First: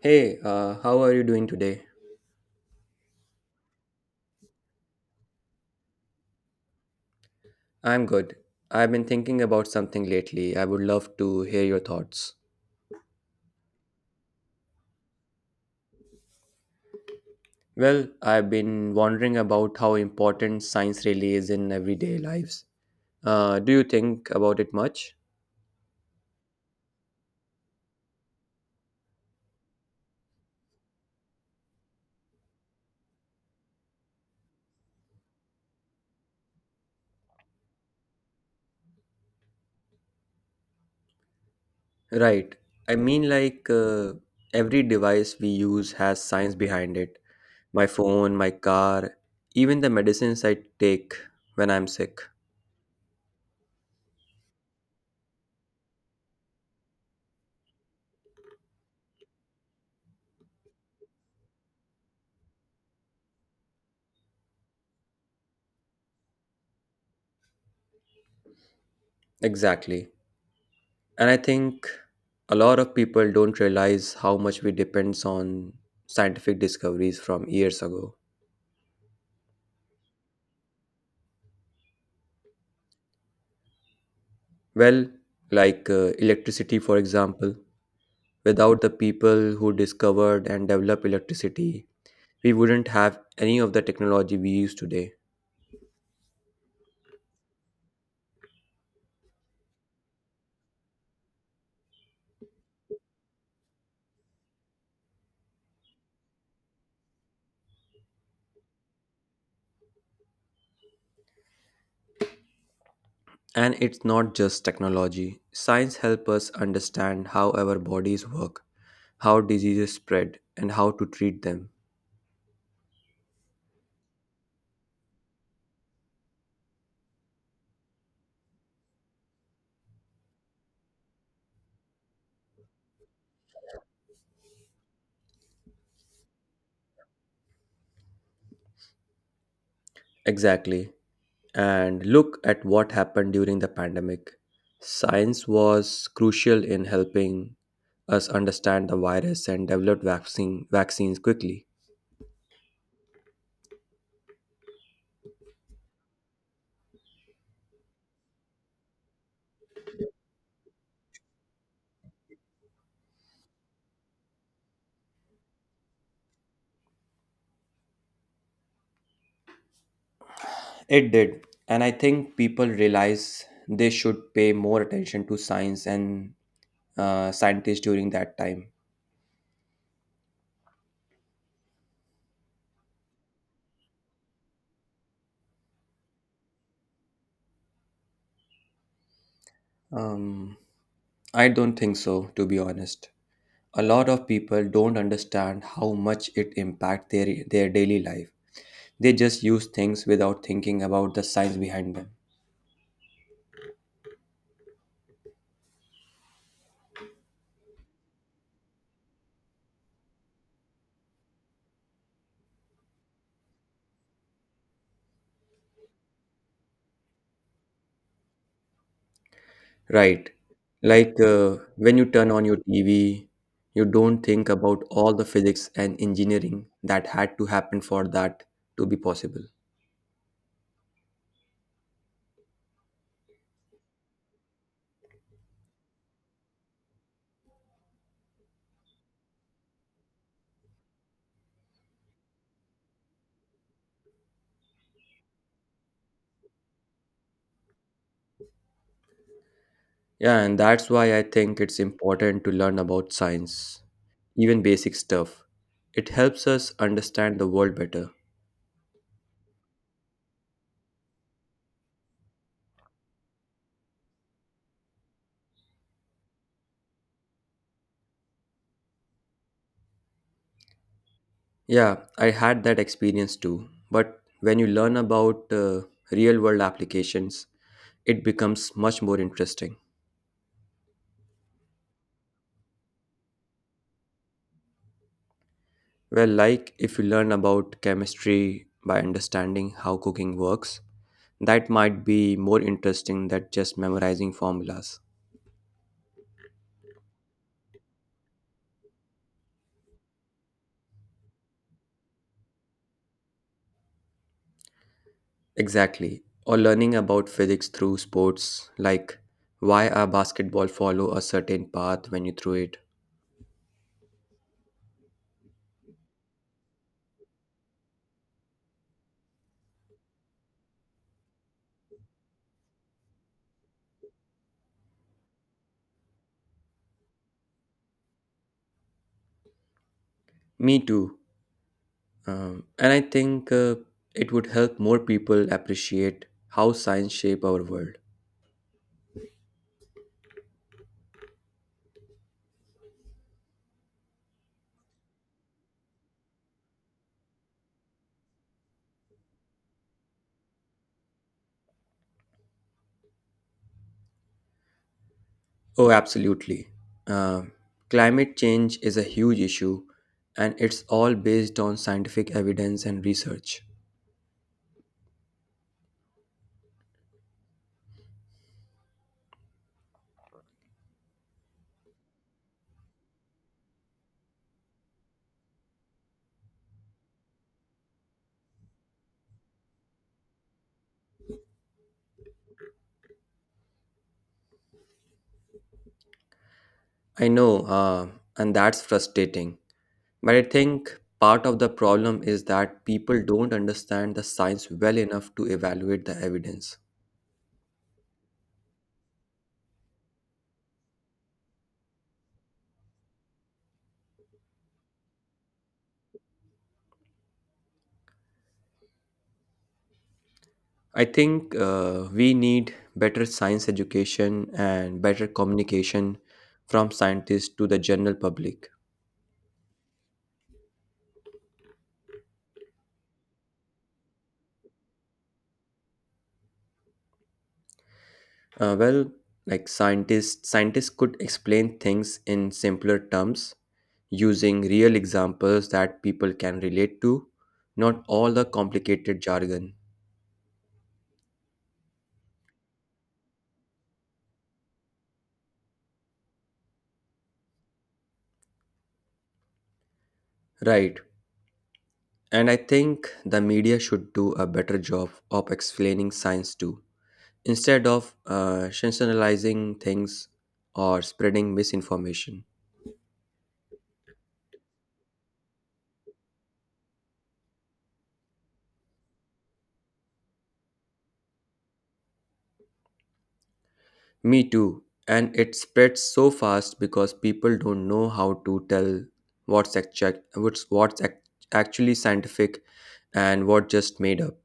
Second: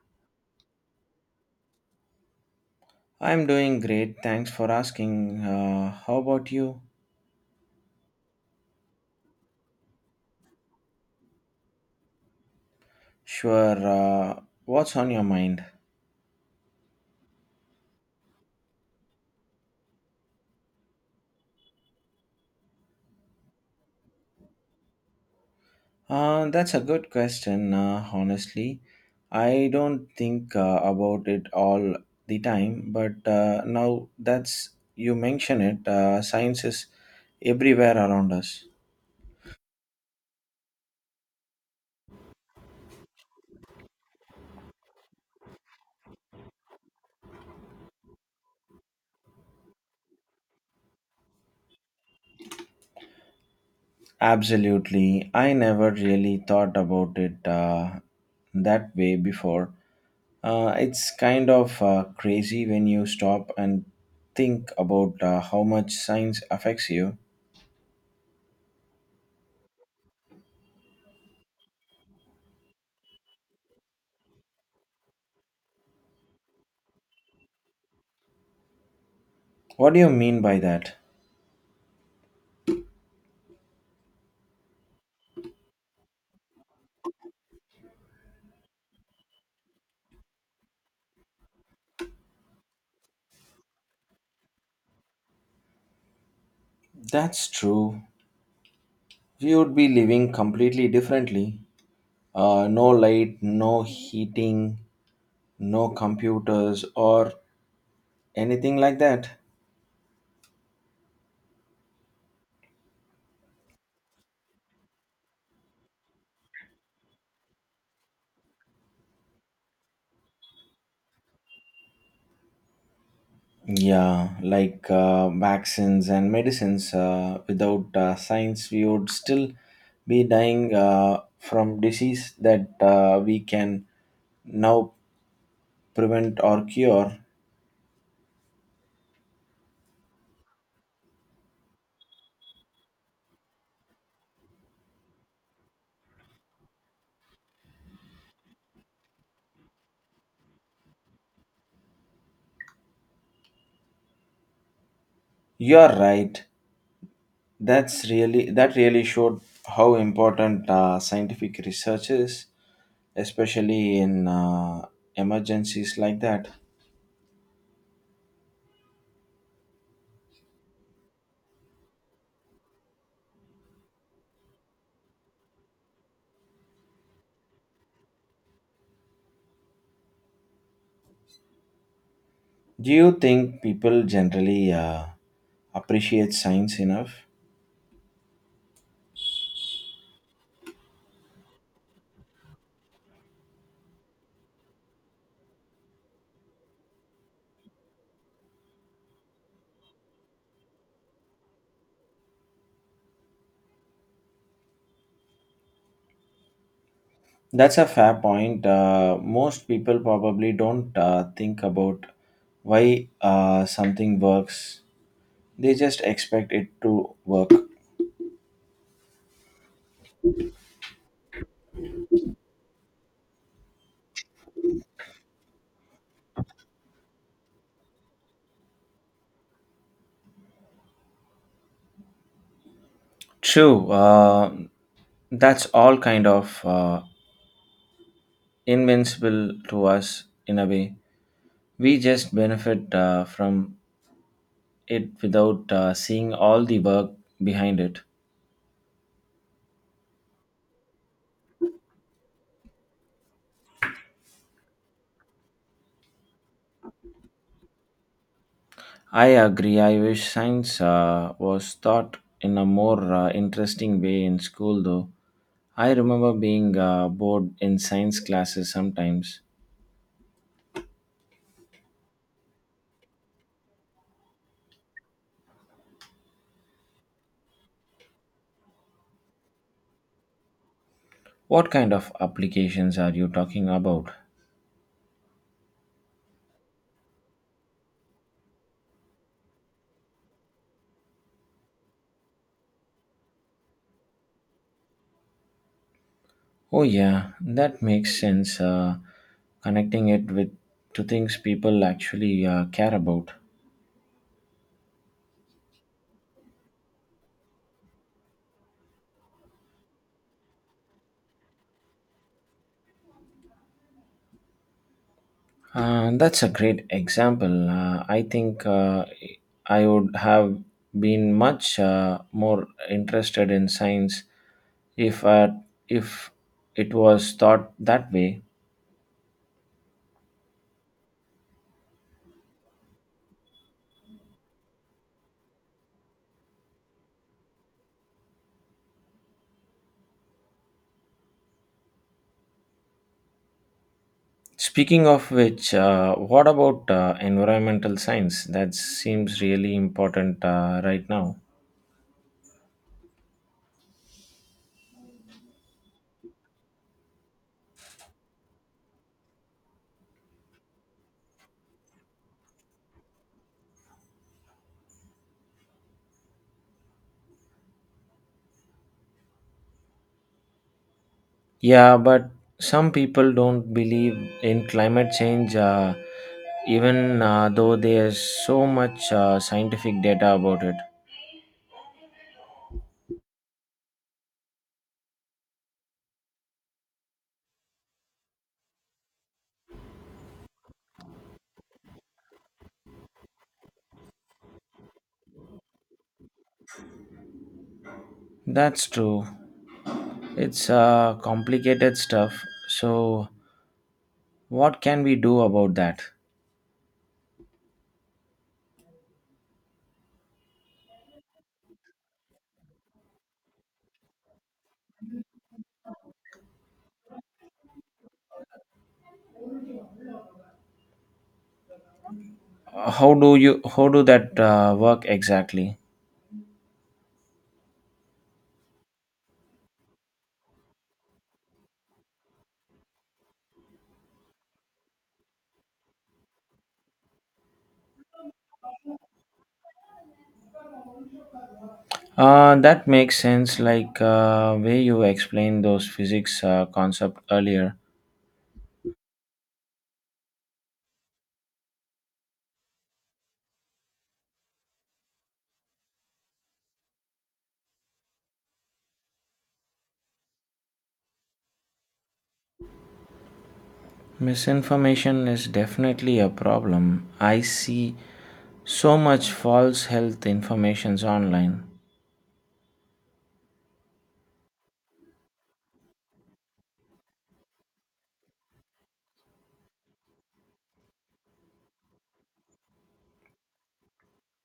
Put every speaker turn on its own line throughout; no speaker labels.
Hey, how are you doing today?
I'm doing great. Thanks for asking. How about you?
I'm good. I've been thinking about something lately. I would love to hear your thoughts.
Sure. What's on your mind?
Well, I've been wondering about how important science really is in everyday lives. Do you think about it much?
That's a good question, honestly. I don't think about it all the time, but now that's you mention it, science is everywhere around us.
Right. I mean, like, every device we use has science behind it. My phone, my car, even the medicines I take when I'm sick.
Absolutely. I never really thought about it that way before. It's kind of crazy when you stop and think about how much science affects you.
Exactly. And I think a lot of people don't realize how much we depends on scientific discoveries from years ago.
What do you mean by that?
Well, like electricity, for example. Without the people who discovered and developed electricity, we wouldn't have any of the technology we use today.
That's true. We would be living completely differently. No light, no heating, no computers, or anything like that.
And it's not just technology. Science helps us understand how our bodies work, how diseases spread, and how to treat them.
Yeah, like vaccines and medicines. Without science, we would still be dying from disease that we can now prevent or cure.
Exactly. And look at what happened during the pandemic. Science was crucial in helping us understand the virus and develop vaccines quickly.
You're right, that's really that really showed how important scientific research is, especially in emergencies like that.
It did. And I think people realize they should pay more attention to science and scientists during that time.
Do you think people generally appreciate science enough?
Um, I don't think so, to be honest. A lot of people don't understand how much it impacts their daily life. They just use things without thinking about the science behind them.
That's a fair point. Most people probably don't think about why something works, they just expect it to work.
Right. Like when you turn on your TV, you don't think about all the physics and engineering that had to happen for that to be possible.
True, that's all kind of invincible to us in a way. We just benefit from it without seeing all the work behind it.
Yeah, and that's why I think it's important to learn about science, even basic stuff. It helps us understand the world better.
I agree. I wish science was taught in a more interesting way in school, though. I remember being bored in science classes sometimes.
Yeah, I had that experience too. But when you learn about real world applications, it becomes much more interesting.
What kind of applications are you talking about?
Well, like if you learn about chemistry by understanding how cooking works, that might be more interesting than just memorizing formulas.
Oh yeah, that makes sense. Connecting it with to things people actually care about.
Exactly. Or learning about physics through sports, like why a basketball follow a certain path when you throw it.
That's a great example. I think I would have been much more interested in science if uh, if it was thought that way.
Me too. And I think it would help more people appreciate how science shape our world.
Speaking of which, what about environmental science? That seems really important right now.
Oh, absolutely. Uh, Climate change is a huge issue, and it's all based on scientific evidence and research.
Yeah, but some people don't believe in climate change, even though there's so much scientific data about it.
I know, and that's frustrating. But I think part of the problem is that people don't understand the science well enough to evaluate the evidence.
That's true. It's complicated stuff. So, what can we do about that?
I think we need better science education and better communication from scientists to the general public.
How do that work exactly?
Well, like scientists could explain things in simpler terms using real examples that people can relate to, not all the complicated jargon.
That makes sense. Like way you explained those physics concept earlier.
Right. And I think the media should do a better job of explaining science too. Instead of sensationalizing things or spreading misinformation.
Misinformation is definitely a problem. I see so much false health informations online.
Me too. And it spreads so fast because people don't know how to tell what's actually what's ac- actually scientific and what just made up.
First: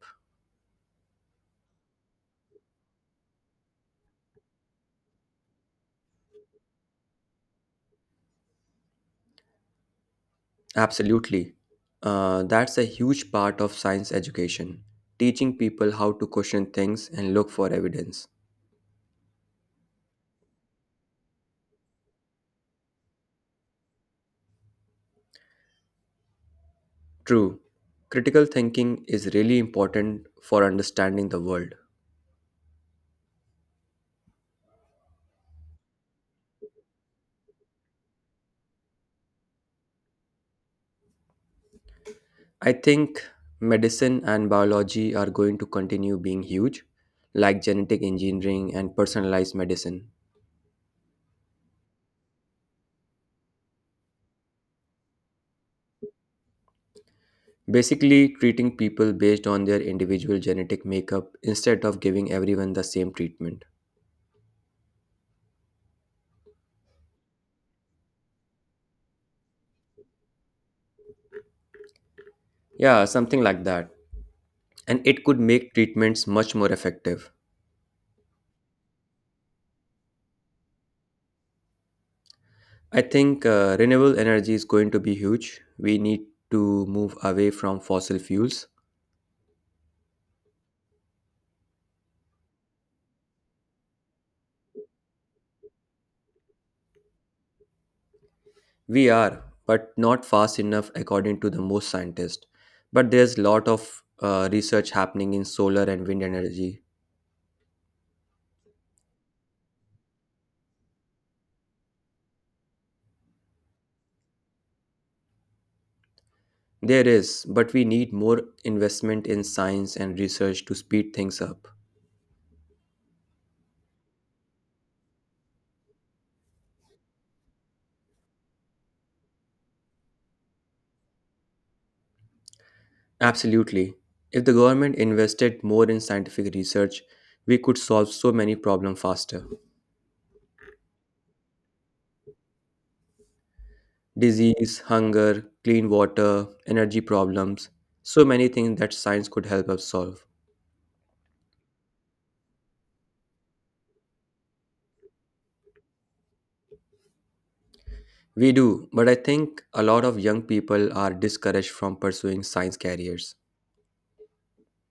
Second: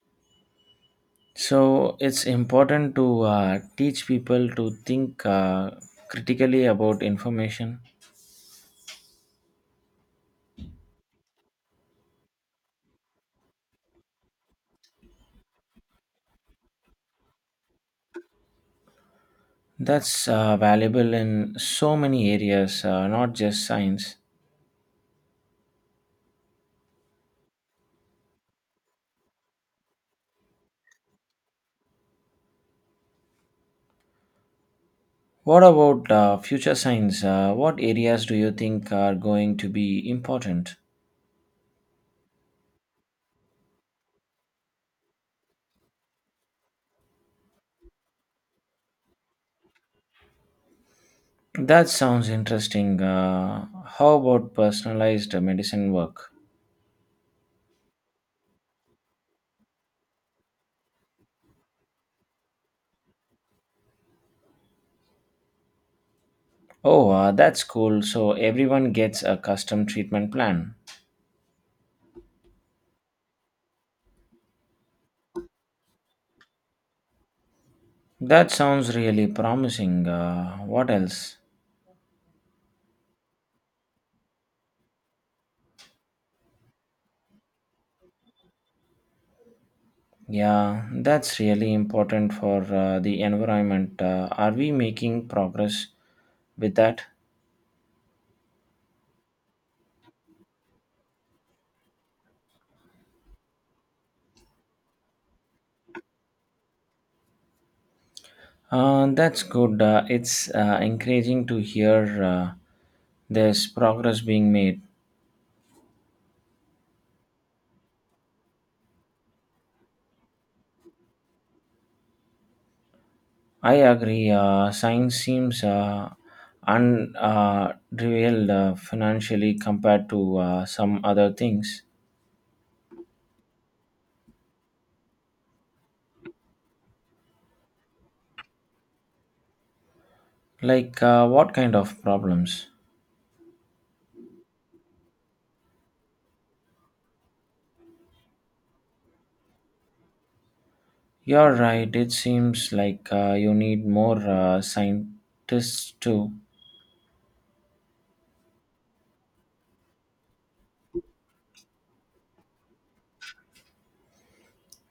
So it's important to teach people to think critically about information.
Absolutely. That's a huge part of science education, teaching people how to question things and look for evidence.
That's valuable in so many areas, not just science.
True. Critical thinking is really important for understanding the world.
What about future science? What areas do you think are going to be important?
I think medicine and biology are going to continue being huge, like genetic engineering and personalized medicine.
That sounds interesting. How about personalized medicine work?
Basically, treating people based on their individual genetic makeup instead of giving everyone the same treatment.
Oh, that's cool. So everyone gets a custom treatment plan?
Yeah, something like that. And it could make treatments much more effective.
That sounds really promising. What else?
I think renewable energy is going to be huge. We need to move away from fossil fuels.
Yeah, that's really important for the environment. Are we making progress with that?
We are, but not fast enough according to the most scientists. But there's a lot of research happening in solar and wind energy.
That's good. It's encouraging to hear there's progress being made.
There is, but we need more investment in science and research to speed things up.
I agree. Science seems unrevealed revealed, financially compared to some other things.
Absolutely. If the government invested more in scientific research, we could solve so many problems faster.
Like, what kind of problems?
Disease, hunger, clean water, energy problems, so many things that science could help us solve.
You're right. It seems like you need more scientists too.
We do, but I think a lot of young people are discouraged from pursuing science careers.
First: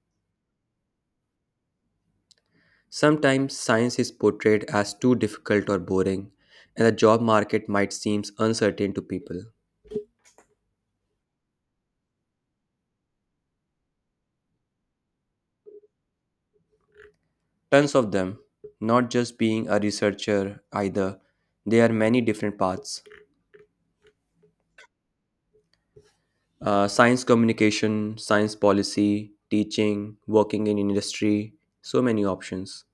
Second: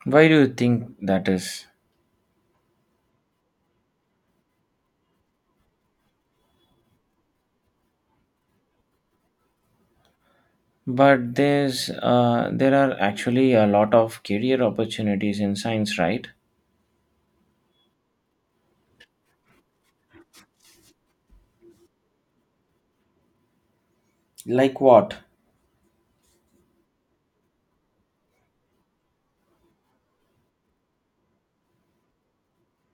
Why do you think that is?
Sometimes science is portrayed as too difficult or boring, and the job market might seem uncertain to people.
But there are actually a lot of career opportunities in science, right?
Tons of them, not just being a researcher either, there are many different paths
Like what?
science communication, science policy, teaching, working in industry, so many options.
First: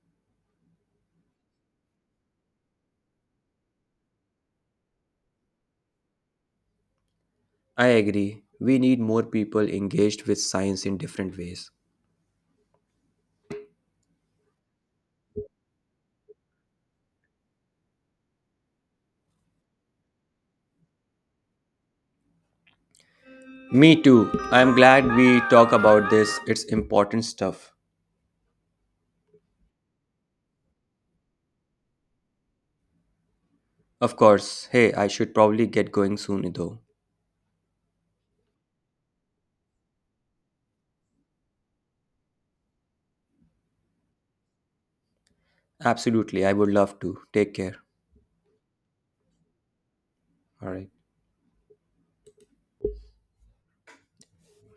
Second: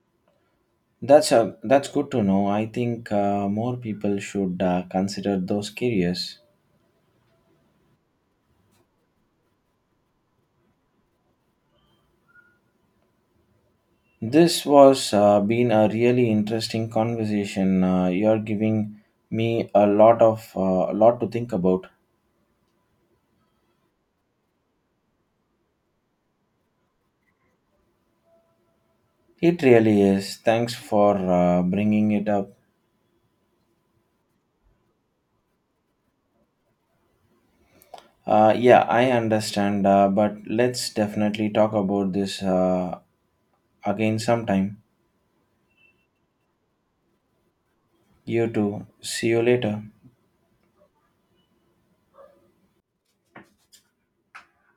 That's good to know. I think more people should consider those careers.
I agree, we need more people engaged with science in different ways.
This was been a really interesting conversation. You're giving me a lot to think about.
Me too. I'm glad we talk about this. It's important stuff.
It really is. Thanks for bringing it up.
Of course. Hey, I should probably get going soon though.
Yeah, I understand, but let's definitely talk about this again sometime.
Absolutely. I would love to. Take care.
You too. See you later.
All right.